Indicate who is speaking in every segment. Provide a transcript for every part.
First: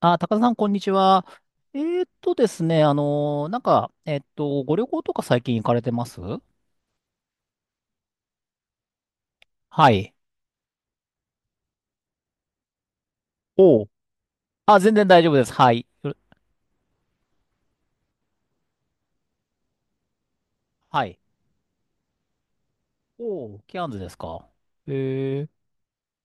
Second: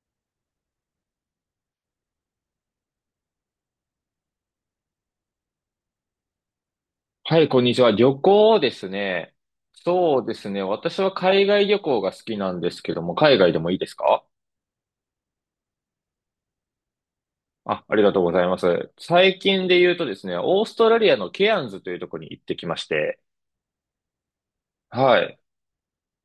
Speaker 1: あ、高田さん、こんにちは。ですね、ご旅行とか最近行かれてます？
Speaker 2: はい、こんにちは。旅行ですね。
Speaker 1: はい。
Speaker 2: そうですね。私は海外旅行が好きなんですけども、海外でもいい
Speaker 1: お
Speaker 2: で
Speaker 1: う。
Speaker 2: すか？
Speaker 1: あ、全然大丈夫です。はい。よ
Speaker 2: あ、ありがとうございます。最近で言うとですね、オーストラ
Speaker 1: は
Speaker 2: リア
Speaker 1: い。
Speaker 2: のケアンズというところに行ってきまして、
Speaker 1: おう、ケアンズですか。え
Speaker 2: はい。
Speaker 1: ー、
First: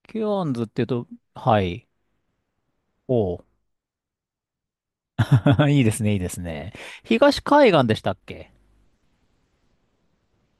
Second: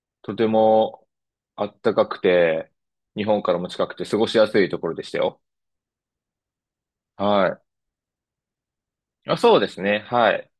Speaker 1: ケ
Speaker 2: と
Speaker 1: ア
Speaker 2: て
Speaker 1: ンズっていう
Speaker 2: も
Speaker 1: と、は
Speaker 2: 暖
Speaker 1: い。
Speaker 2: かくて、日
Speaker 1: お
Speaker 2: 本
Speaker 1: う。
Speaker 2: からも近くて過ごしやすいところでしたよ。
Speaker 1: いいですね、いいですね。東
Speaker 2: は
Speaker 1: 海岸でしたっけ？
Speaker 2: い。あ、そうですね。はい。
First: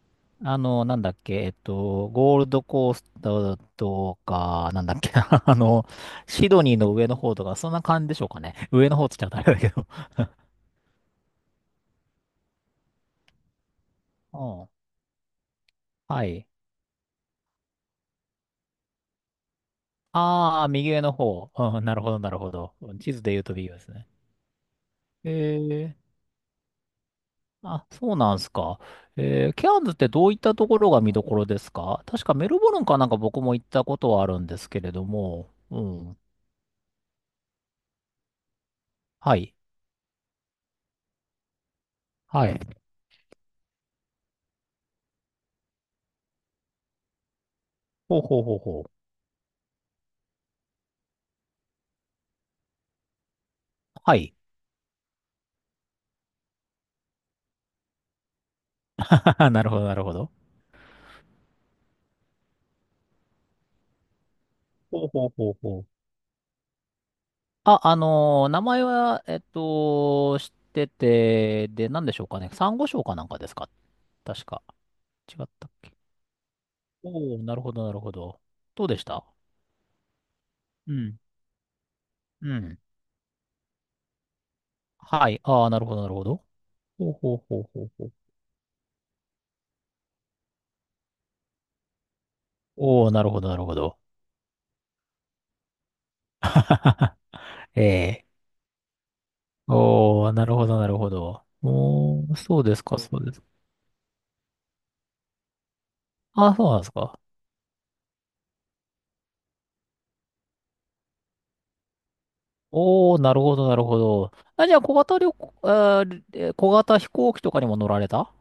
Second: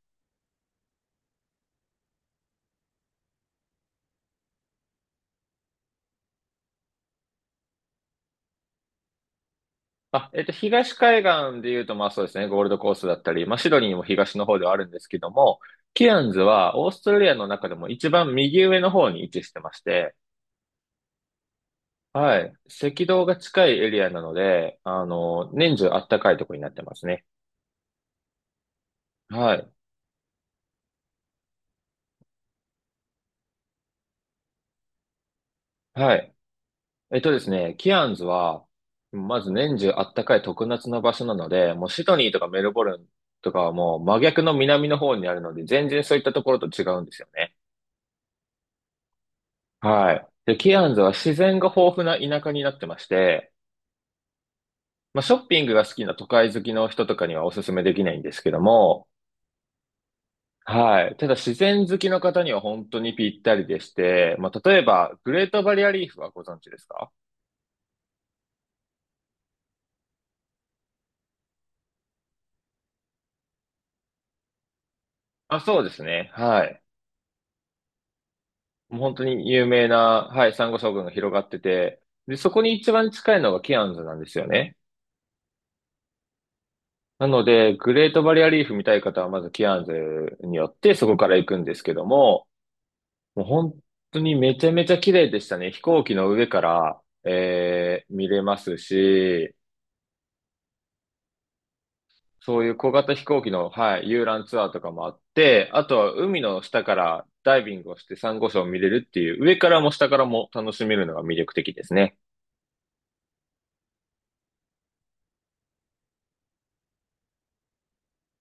Speaker 1: なんだっけ、ゴールドコーストとか、なんだっけ、シドニーの上の方とか、そんな感じでしょうかね。上の方って言っちゃうとあれだけど。
Speaker 2: あ、東海岸で言うと、まあそうですね、ゴールドコーストだったり、まあシドニーも東
Speaker 1: う
Speaker 2: の方で
Speaker 1: ん。
Speaker 2: はあるんですけども、ケア
Speaker 1: は
Speaker 2: ンズ
Speaker 1: い。
Speaker 2: はオーストラリアの中でも一番右上の方に位置してまして、
Speaker 1: ああ、右上の方。うん、なるほど、なる
Speaker 2: は
Speaker 1: ほ
Speaker 2: い、
Speaker 1: ど。うん、
Speaker 2: 赤
Speaker 1: 地図
Speaker 2: 道
Speaker 1: で
Speaker 2: が
Speaker 1: 言うと
Speaker 2: 近
Speaker 1: 右上
Speaker 2: い
Speaker 1: です
Speaker 2: エリ
Speaker 1: ね。
Speaker 2: アなので、年中
Speaker 1: ええ、
Speaker 2: あったかいところになってますね。
Speaker 1: あ、そうなんすか。
Speaker 2: は
Speaker 1: ケ
Speaker 2: い、
Speaker 1: アンズってどういったところが見どころですか？確かメルボルンかなんか僕も行ったことはあるんですけれども。う
Speaker 2: は
Speaker 1: ん。
Speaker 2: い。えっとですね、キアンズは、
Speaker 1: は
Speaker 2: まず
Speaker 1: い。
Speaker 2: 年中あったかい特夏の場所なので、もうシドニーと
Speaker 1: は
Speaker 2: か
Speaker 1: い。
Speaker 2: メルボルンとかはもう真逆の南の方にあるので、全然そういったところと違うんですよね。
Speaker 1: ほうほうほうほう。
Speaker 2: はい。で、キアンズは自然が豊富な田舎になってまして、
Speaker 1: はい。
Speaker 2: まあ、ショッピングが好きな都会好きの人とかにはおすすめできないんですけども、
Speaker 1: なるほど、なるほど。
Speaker 2: はい。ただ自然好きの方には本当にぴったりでして、まあ、例え
Speaker 1: ほう
Speaker 2: ば、
Speaker 1: ほ
Speaker 2: グ
Speaker 1: う
Speaker 2: レ
Speaker 1: ほ
Speaker 2: ー
Speaker 1: う
Speaker 2: トバ
Speaker 1: ほ
Speaker 2: リ
Speaker 1: う。
Speaker 2: アリーフはご存知ですか？
Speaker 1: あ、名前は、知ってて、で、なんでしょうかね。サンゴ礁かなんかですか？確か。違っ
Speaker 2: あ、
Speaker 1: たっ
Speaker 2: そうで
Speaker 1: け？
Speaker 2: すね。はい。
Speaker 1: おおー、なるほど、なるほど。どうで
Speaker 2: もう
Speaker 1: し
Speaker 2: 本当
Speaker 1: た？
Speaker 2: に有名な、はい、サンゴ礁
Speaker 1: う
Speaker 2: 群が
Speaker 1: ん。
Speaker 2: 広がってて、で、そ
Speaker 1: う
Speaker 2: こに
Speaker 1: ん。
Speaker 2: 一番近いのがキアンズなんですよね。
Speaker 1: はい。ああ、なるほど、なるほど。ほう
Speaker 2: な
Speaker 1: ほ
Speaker 2: の
Speaker 1: うほう
Speaker 2: で、
Speaker 1: ほう
Speaker 2: グ
Speaker 1: ほ
Speaker 2: レ
Speaker 1: う。
Speaker 2: ートバリアリーフ見たい方は、まずキアンズによってそこから行くんですけども、
Speaker 1: おお、なるほ
Speaker 2: もう
Speaker 1: ど、なるほ
Speaker 2: 本
Speaker 1: ど。
Speaker 2: 当にめちゃめちゃ綺麗でしたね。飛行機の上から、
Speaker 1: ええ。
Speaker 2: 見れますし、
Speaker 1: おお、なるほど、なるほど。おお、
Speaker 2: そ
Speaker 1: そう
Speaker 2: うい
Speaker 1: で
Speaker 2: う
Speaker 1: す
Speaker 2: 小
Speaker 1: か、
Speaker 2: 型
Speaker 1: そ
Speaker 2: 飛
Speaker 1: うです
Speaker 2: 行
Speaker 1: か。
Speaker 2: 機の、はい、遊覧ツアーとかもあって、あとは海
Speaker 1: あ、
Speaker 2: の
Speaker 1: そうなん
Speaker 2: 下
Speaker 1: です
Speaker 2: か
Speaker 1: か。
Speaker 2: らダイビングをしてサンゴ礁を見れるっていう、上からも下からも楽しめるのが魅力的ですね。
Speaker 1: おお、なるほど、なるほど。あ、じゃあ、小型旅行、あー、え小型飛行機とかにも乗られた？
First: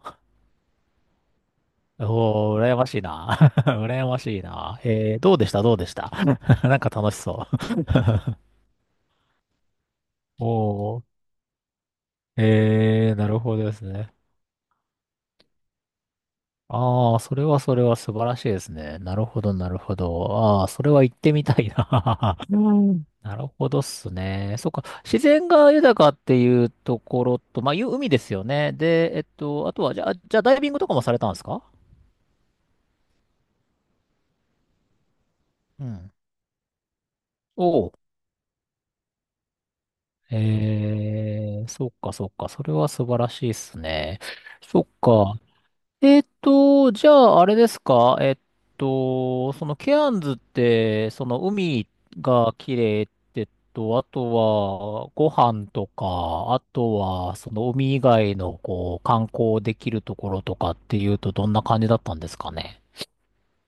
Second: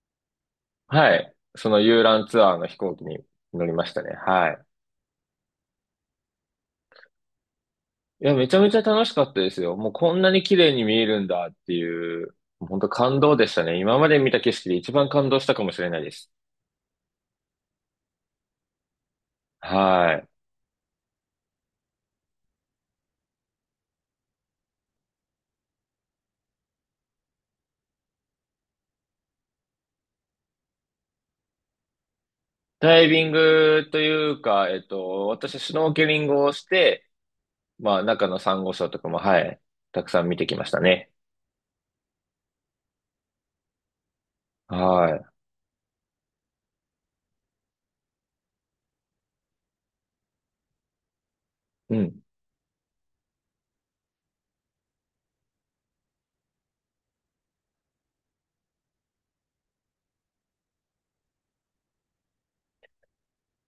Speaker 2: はい。その遊覧ツ
Speaker 1: お
Speaker 2: アー
Speaker 1: おー、
Speaker 2: の
Speaker 1: 羨
Speaker 2: 飛
Speaker 1: ま
Speaker 2: 行
Speaker 1: しい
Speaker 2: 機に
Speaker 1: な。
Speaker 2: 乗りました
Speaker 1: 羨
Speaker 2: ね。
Speaker 1: ましい
Speaker 2: はい。
Speaker 1: な。どうでした、どうでした。なんか楽しそう。
Speaker 2: いや、めちゃめちゃ楽しかったですよ。もうこんなに
Speaker 1: お
Speaker 2: 綺麗に見
Speaker 1: お、
Speaker 2: えるんだっていう、もう本当
Speaker 1: ええ、
Speaker 2: 感
Speaker 1: な
Speaker 2: 動
Speaker 1: る
Speaker 2: でし
Speaker 1: ほ
Speaker 2: た
Speaker 1: どで
Speaker 2: ね。
Speaker 1: す
Speaker 2: 今ま
Speaker 1: ね。
Speaker 2: で見た景色で一番感動したかもしれないです。
Speaker 1: ああ、それはそれは素晴らしいですね。なるほど、なるほ
Speaker 2: はい。
Speaker 1: ど。ああ、それは行ってみたいな。うん、なるほどっすね。そっか。自然が豊かっていうところと、まあ、いう海ですよね。で、あとは、じゃあ、ダイビングとかもされたんですか？
Speaker 2: ダイビングというか、私はシュ
Speaker 1: う
Speaker 2: ノーケ
Speaker 1: ん。
Speaker 2: リングをして、
Speaker 1: おう。
Speaker 2: まあ、中のサンゴ礁とかも、はい、たくさん見てきましたね。
Speaker 1: そっかそっか。それは素晴らしいっすね。そっ
Speaker 2: は
Speaker 1: か。じゃあ、あれですか？そのケアンズって、その海
Speaker 2: い。うん。
Speaker 1: が綺麗ってと、あとはご飯とか、あとはその海以外のこう観光できるところとかっていうとどんな感じだったんですかね？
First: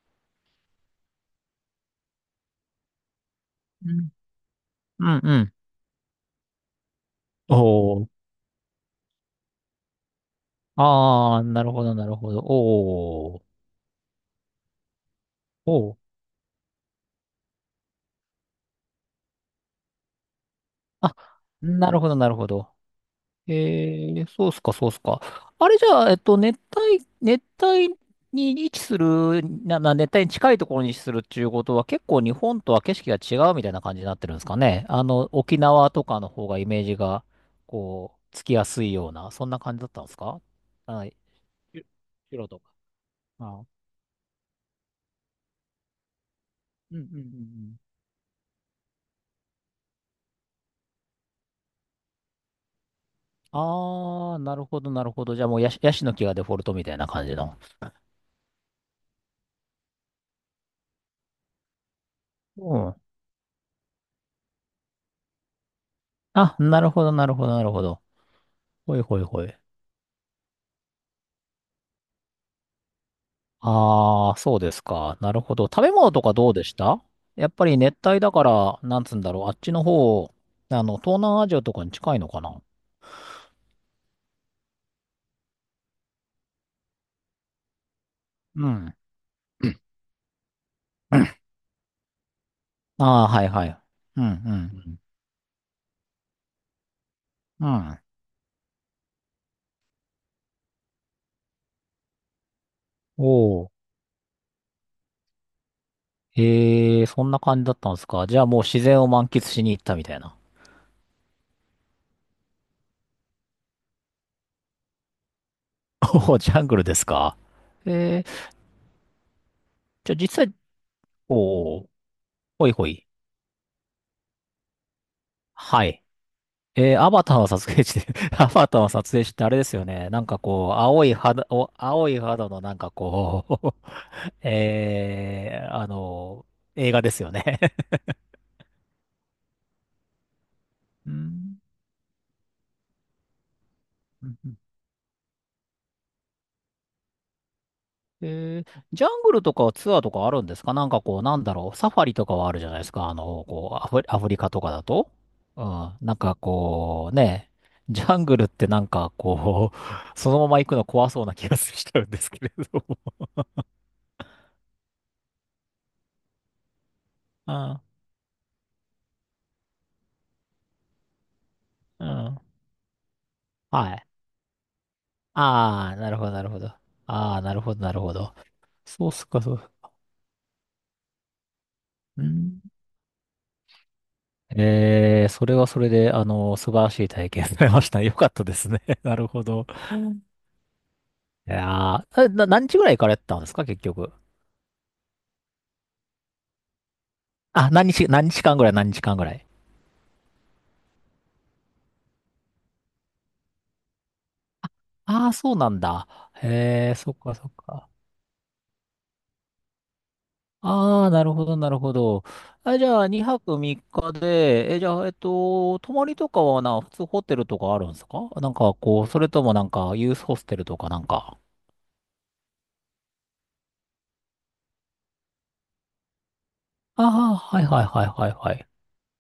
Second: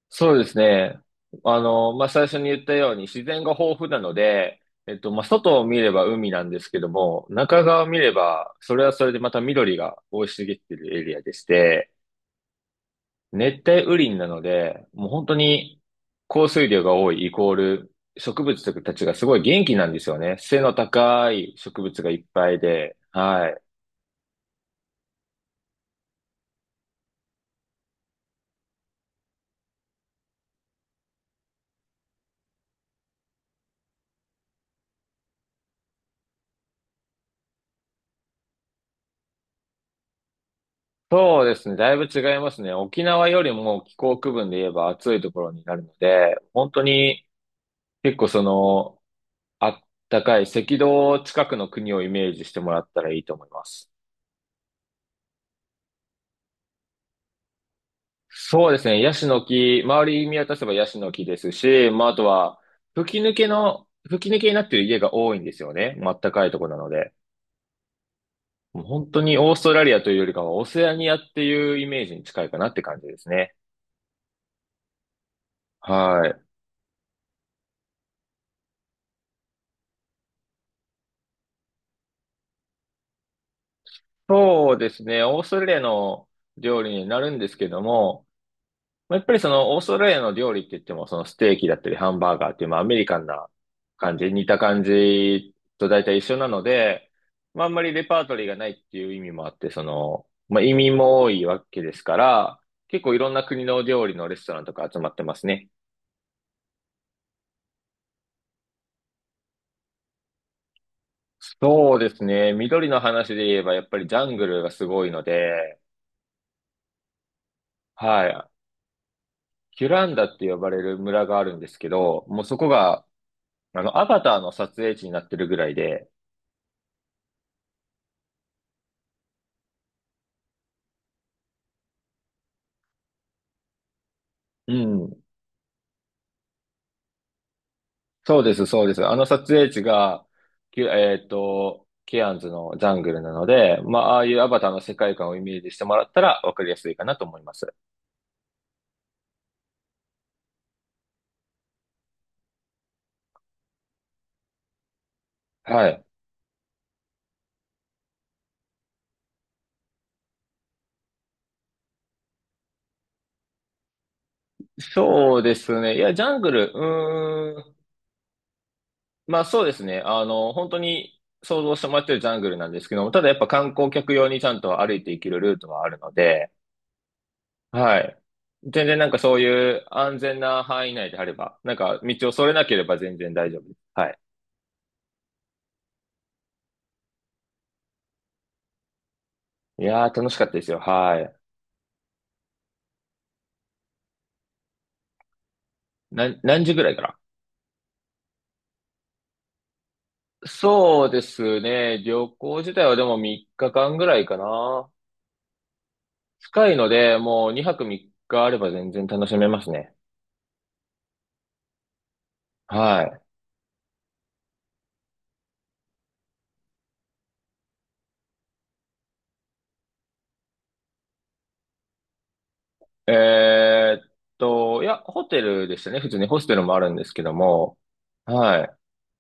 Speaker 2: そうですね。まあ、最初に言ったように自然が豊富
Speaker 1: う
Speaker 2: な
Speaker 1: ん、
Speaker 2: ので、
Speaker 1: うん
Speaker 2: まあ、
Speaker 1: うん。
Speaker 2: 外を見れば海なんですけども、中側を見
Speaker 1: おー。
Speaker 2: れば、それはそれでまた緑が生い茂っているエリアで
Speaker 1: あ
Speaker 2: し
Speaker 1: ー、なるほ
Speaker 2: て、
Speaker 1: ど、なるほど。おー。
Speaker 2: 熱帯雨林なので、もう本当に
Speaker 1: おー。
Speaker 2: 降水量が多いイコール植物たちがすごい元気なんですよね。背の
Speaker 1: あ、
Speaker 2: 高い植
Speaker 1: なる
Speaker 2: 物
Speaker 1: ほ
Speaker 2: がい
Speaker 1: ど、
Speaker 2: っ
Speaker 1: なるほ
Speaker 2: ぱい
Speaker 1: ど。
Speaker 2: で。はい。
Speaker 1: そうっすか、そうっすか。あれじゃあ、熱帯に位置する、まあ、熱帯に近いところに位置するっていうことは、結構日本とは景色が違うみたいな感じになってるんですかね。沖縄とかの方がイメージが、こう、つきやすいような、そんな感じだったんですか？はい。
Speaker 2: そうですね。
Speaker 1: ひ
Speaker 2: だいぶ違いま
Speaker 1: と
Speaker 2: す
Speaker 1: か。
Speaker 2: ね。沖縄より
Speaker 1: ああ。
Speaker 2: も気候区分で言えば暑いところになるので、本当
Speaker 1: うんうんうんう
Speaker 2: に
Speaker 1: ん。
Speaker 2: 結構その、あったかい赤道近くの国をイメージしてもらったらいいと思います。
Speaker 1: ああ、なるほど、なるほど。じゃあもうヤシの木がデフォルトみたいな感じの。
Speaker 2: そうですね。ヤシの木、周り見渡せばヤシの木ですし、まあ、あとは、
Speaker 1: うん。
Speaker 2: 吹き抜けになっている家が多いんですよね。まあっかい
Speaker 1: あ、
Speaker 2: ところ
Speaker 1: な
Speaker 2: なの
Speaker 1: るほど、
Speaker 2: で。
Speaker 1: なるほど、なるほど。
Speaker 2: もう
Speaker 1: ほい
Speaker 2: 本
Speaker 1: ほ
Speaker 2: 当
Speaker 1: い
Speaker 2: に
Speaker 1: ほ
Speaker 2: オ
Speaker 1: い。
Speaker 2: ーストラリアというよりかは、オセアニアっていうイメージに近いかなって感じですね。
Speaker 1: ああ、そうですか。なるほど。食べ物と
Speaker 2: は
Speaker 1: か
Speaker 2: い。
Speaker 1: どうでした？やっぱり熱帯だから、なんつうんだろう。あっちの方、東南アジアとかに近いのかな？
Speaker 2: そうですね。オーストラリアの料理になるんですけども、
Speaker 1: うん。
Speaker 2: まあ、やっぱりそのオーストラリアの料理って言っても、そのステーキだったりハンバーガーっていう、まあアメリカ
Speaker 1: あ
Speaker 2: ン
Speaker 1: あ、は
Speaker 2: な
Speaker 1: いはい。
Speaker 2: 感
Speaker 1: うん、
Speaker 2: じ、
Speaker 1: う
Speaker 2: 似た感
Speaker 1: ん、
Speaker 2: じと大体一緒なので、まあ
Speaker 1: う
Speaker 2: あん
Speaker 1: ん。う
Speaker 2: まり
Speaker 1: ん。
Speaker 2: レパートリーがないっていう意味もあって、その、まあ移民も多いわけですから、結構い
Speaker 1: お
Speaker 2: ろんな国
Speaker 1: お。
Speaker 2: の料理のレストランとか集まってますね。
Speaker 1: ええ、そんな感じだったんですか？じゃあもう自然を満喫しに行ったみたいな。
Speaker 2: そうですね。緑の話で言えば、やっぱりジャングルがすごいので、
Speaker 1: おお、ジャングルですか。え
Speaker 2: は
Speaker 1: え、
Speaker 2: い。キュラ
Speaker 1: じゃ
Speaker 2: ン
Speaker 1: あ
Speaker 2: ダ
Speaker 1: 実
Speaker 2: って
Speaker 1: 際、
Speaker 2: 呼ばれる村があるんです
Speaker 1: お
Speaker 2: け
Speaker 1: お、
Speaker 2: ど、もうそ
Speaker 1: ほ
Speaker 2: こ
Speaker 1: いほ
Speaker 2: が、
Speaker 1: い。
Speaker 2: アバターの撮影地になってるぐらい
Speaker 1: はい。
Speaker 2: で、
Speaker 1: アバターの撮影地で？ アバターの撮影地ってあれですよね。なんかこう、青い肌のなんかこう、
Speaker 2: うん。
Speaker 1: えーあの、映画ですよね？
Speaker 2: そうです、そうです。あの撮影地が、きゅ
Speaker 1: う
Speaker 2: えっ
Speaker 1: ん。
Speaker 2: と、ケアンズのジャングルなので、まあ、ああ
Speaker 1: う
Speaker 2: い
Speaker 1: ん
Speaker 2: うア
Speaker 1: うん。
Speaker 2: バターの世界観をイメージしてもらったらわかりやすいかなと思います。
Speaker 1: えージャングルとかツアーとかあるんですか？なんかこう、なんだろう、サファリとかはあるじゃないですか。こう、アフリカとかだと。う
Speaker 2: は
Speaker 1: ん、
Speaker 2: い。
Speaker 1: なんかこう、ね、ジャングルってなんかこう、そのまま行くの怖そうな気がしちゃうんですけれども。
Speaker 2: そうですね。いや、ジャングル、うーん。まあそうですね。本当に想像してもら
Speaker 1: う
Speaker 2: っ
Speaker 1: ん、う
Speaker 2: てるジャ
Speaker 1: ん。
Speaker 2: ングルなんですけども、ただやっぱ観
Speaker 1: は
Speaker 2: 光
Speaker 1: い。
Speaker 2: 客用にちゃんと歩いていけるルートはあ
Speaker 1: ああ、
Speaker 2: る
Speaker 1: な
Speaker 2: の
Speaker 1: るほど、なる
Speaker 2: で、
Speaker 1: ほど。ああ、なるほど、な
Speaker 2: は
Speaker 1: るほ
Speaker 2: い。
Speaker 1: ど。
Speaker 2: 全然
Speaker 1: そ
Speaker 2: な
Speaker 1: う
Speaker 2: ん
Speaker 1: っ
Speaker 2: か
Speaker 1: す
Speaker 2: そ
Speaker 1: か、
Speaker 2: うい
Speaker 1: そう。
Speaker 2: う安全な範囲内であれば、なんか
Speaker 1: う
Speaker 2: 道をそれ
Speaker 1: ん。
Speaker 2: なければ全然大丈夫です。はい。
Speaker 1: ええ、それはそれで、素晴らしい体験されました。よかったですね。なるほど。
Speaker 2: いやー楽しかったですよ。はい。
Speaker 1: いやー、何日ぐらい行かれてたんですか、結局。
Speaker 2: 何時ぐらいから？
Speaker 1: あ、何日間ぐらい。
Speaker 2: そうですね。旅行自体はでも3日間ぐらいかな。
Speaker 1: ああ、そうなんだ。
Speaker 2: 近いの
Speaker 1: へえ、そっ
Speaker 2: で、
Speaker 1: か、そ
Speaker 2: も
Speaker 1: っ
Speaker 2: う2泊
Speaker 1: か。
Speaker 2: 3日あれば全然楽しめますね。
Speaker 1: ああ、なるほど、なるほど。あ、じゃあ、
Speaker 2: は
Speaker 1: 2泊3日で、じゃあ、泊まりとかはな、普通ホテルとかあるんですか？なんか、こう、それともなんか、ユースホステルとかなんか。
Speaker 2: い。えーっと、いや、ホテルでしたね。普通にホステルもあるん
Speaker 1: あ
Speaker 2: ですけど
Speaker 1: あ、はい
Speaker 2: も。
Speaker 1: はいはいはいは
Speaker 2: は
Speaker 1: い。
Speaker 2: い。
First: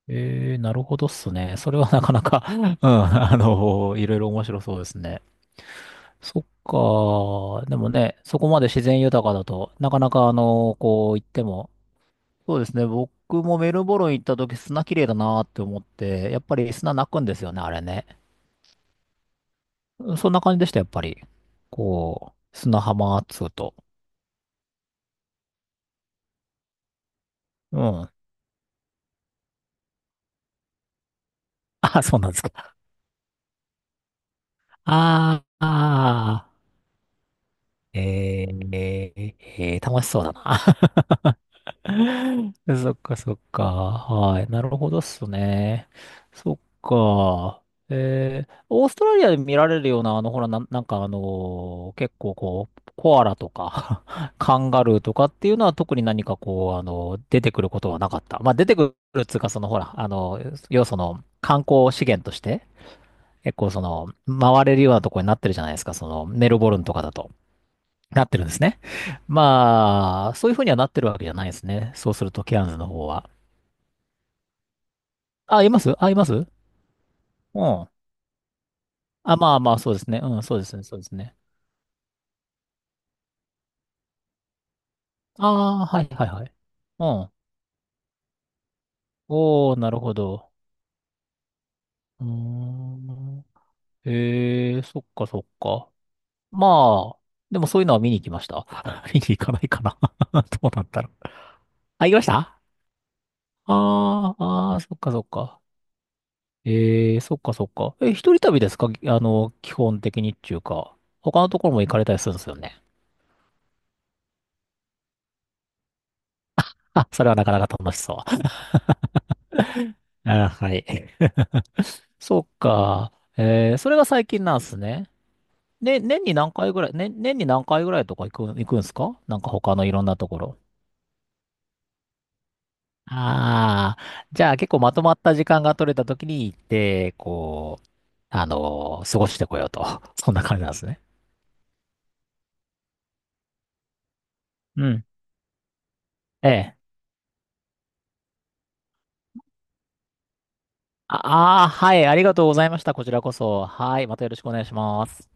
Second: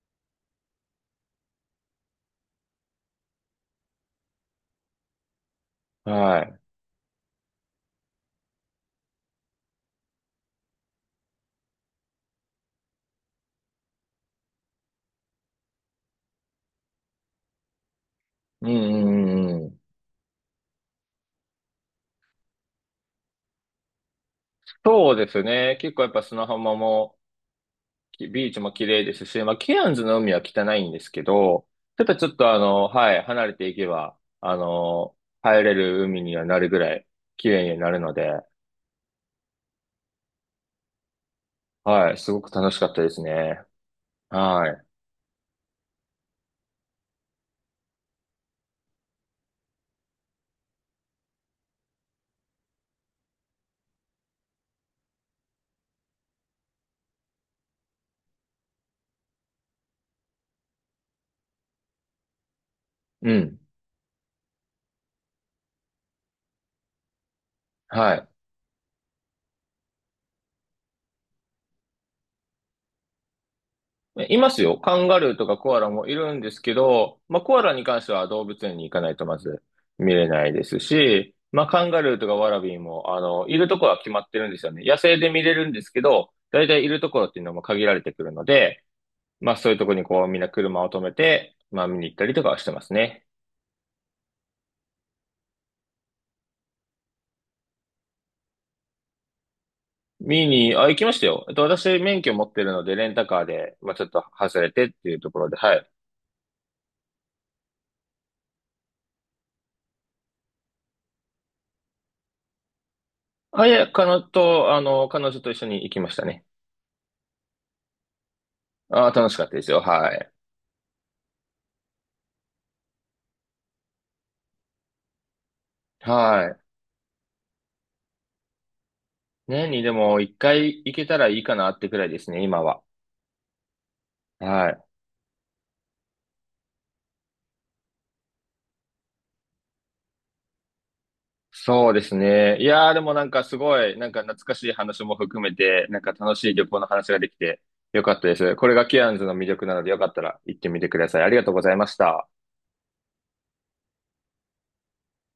Speaker 1: ええ、なるほどっすね。それはなかなか、うん、いろいろ面白そうですね。そ
Speaker 2: はい。
Speaker 1: っか。でもね、そこまで自然豊かだとなかなか、こう行っても。そうですね。僕もメルボルン行った時砂綺麗だなって思って、やっぱり砂泣くんですよね、あれね。
Speaker 2: うんうんうんうん。
Speaker 1: そんな感じでした、やっぱり。こう、砂浜っつうと。
Speaker 2: そうですね。結構やっぱ砂浜も、
Speaker 1: うん。
Speaker 2: きビーチも綺麗ですし、まあ、ケアンズの海は汚いんですけど、
Speaker 1: あ、
Speaker 2: ただ
Speaker 1: そう
Speaker 2: ち
Speaker 1: な
Speaker 2: ょ
Speaker 1: ん
Speaker 2: っ
Speaker 1: です
Speaker 2: とあ
Speaker 1: か。
Speaker 2: の、はい、離れていけば、あの、
Speaker 1: あ
Speaker 2: 入
Speaker 1: あ、
Speaker 2: れる海には
Speaker 1: あ
Speaker 2: な
Speaker 1: あ。
Speaker 2: るぐらい綺麗になるので、
Speaker 1: 楽しそうだな。
Speaker 2: はい、すごく 楽しか
Speaker 1: そ
Speaker 2: っ
Speaker 1: っ
Speaker 2: たで
Speaker 1: か
Speaker 2: す
Speaker 1: そっ
Speaker 2: ね。
Speaker 1: か。はい。な
Speaker 2: は
Speaker 1: る
Speaker 2: い。
Speaker 1: ほどっすね。そっか。オーストラリアで見られるような、ほら、なんか結構こう、コアラとか カンガルーとかっていうのは特に何かこう、あの出てくることはなかった。まあ、出てくるっつうか、そのほら、要はその、観光資源として、
Speaker 2: う
Speaker 1: 結
Speaker 2: ん。
Speaker 1: 構その、回れるようなとこになってるじゃないですか、その、メルボルンとかだと。
Speaker 2: は
Speaker 1: な
Speaker 2: い。
Speaker 1: ってるんですね。まあ、そういう風にはなってるわけじゃないですね。そうすると、ケアンズの方は。
Speaker 2: いますよ。カンガルーとか
Speaker 1: あ、い
Speaker 2: コア
Speaker 1: ま
Speaker 2: ラ
Speaker 1: す
Speaker 2: も
Speaker 1: あ、い
Speaker 2: い
Speaker 1: ま
Speaker 2: るん
Speaker 1: す。
Speaker 2: ですけど、まあ、コア
Speaker 1: う
Speaker 2: ラに
Speaker 1: ん。
Speaker 2: 関しては動物園に行かないと
Speaker 1: あ、
Speaker 2: ま
Speaker 1: まあ
Speaker 2: ず
Speaker 1: まあ、そうです
Speaker 2: 見
Speaker 1: ね。
Speaker 2: れ
Speaker 1: うん、
Speaker 2: ない
Speaker 1: そう
Speaker 2: で
Speaker 1: です
Speaker 2: す
Speaker 1: ね、そうですね。
Speaker 2: し、まあ、カンガルーとかワラビーも、いるところは決まってるんですよね。野生で見れるんで
Speaker 1: ああ、
Speaker 2: すけ
Speaker 1: はいはい
Speaker 2: ど、
Speaker 1: はい。
Speaker 2: だいたいいる
Speaker 1: う
Speaker 2: ところ
Speaker 1: ん。
Speaker 2: っていうのも限られてくるので、まあそう
Speaker 1: お
Speaker 2: い
Speaker 1: ー、
Speaker 2: うと
Speaker 1: な
Speaker 2: こ
Speaker 1: る
Speaker 2: に
Speaker 1: ほ
Speaker 2: こうみんな
Speaker 1: ど。
Speaker 2: 車を止めて、まあ見に行っ
Speaker 1: う
Speaker 2: た
Speaker 1: ー
Speaker 2: りとかはしてますね。
Speaker 1: ん。へえ、そっかそっか。まあ、でもそういうのは見に行きました？見に行かないかな。ど
Speaker 2: 見に、
Speaker 1: うな
Speaker 2: あ、
Speaker 1: ん
Speaker 2: 行
Speaker 1: だ
Speaker 2: き
Speaker 1: ろ
Speaker 2: ま
Speaker 1: う。
Speaker 2: したよ。私
Speaker 1: あ、行き
Speaker 2: 免
Speaker 1: まし
Speaker 2: 許持っ
Speaker 1: た？
Speaker 2: てるので、レンタカーで、まあちょっと
Speaker 1: ああ
Speaker 2: 外れ
Speaker 1: ー、あー
Speaker 2: てっ
Speaker 1: そっ
Speaker 2: て
Speaker 1: か
Speaker 2: いう
Speaker 1: そっ
Speaker 2: ところで、
Speaker 1: か。
Speaker 2: はい。
Speaker 1: ええーそっかそっか。え、一人旅ですか？基本的にっていうか、他のところも行かれたりするんですよね。
Speaker 2: 彼女と一緒に行きましたね。
Speaker 1: あ、それはなかなか楽しそう。
Speaker 2: あ、楽しかったですよ。は い。
Speaker 1: あ、はい。そっか。それが最近なんですね。
Speaker 2: はい。
Speaker 1: ね、年に何回ぐらいとか行くんですか？なんか
Speaker 2: 年
Speaker 1: 他
Speaker 2: に
Speaker 1: の
Speaker 2: で
Speaker 1: いろんな
Speaker 2: も
Speaker 1: と
Speaker 2: 一
Speaker 1: ころ。
Speaker 2: 回行けたらいいかなってくらいですね、今は。
Speaker 1: ああ、じゃあ
Speaker 2: は
Speaker 1: 結構
Speaker 2: い。
Speaker 1: まとまった時間が取れた時に行って、こう、過ごしてこようと。そんな感じなんですね。
Speaker 2: そうですね。いやー、でもなんかすごい、なんか懐かしい
Speaker 1: う
Speaker 2: 話
Speaker 1: ん。
Speaker 2: も含めて、なんか楽し
Speaker 1: え
Speaker 2: い旅
Speaker 1: え。
Speaker 2: 行の話ができてよかったです。これがケアンズの魅力なのでよかったら行ってみてください。ありがとうご
Speaker 1: ああー、
Speaker 2: ざいま
Speaker 1: は
Speaker 2: し
Speaker 1: い、あり
Speaker 2: た。
Speaker 1: がとうございました。こちらこそ。はい、またよろしくお願いします。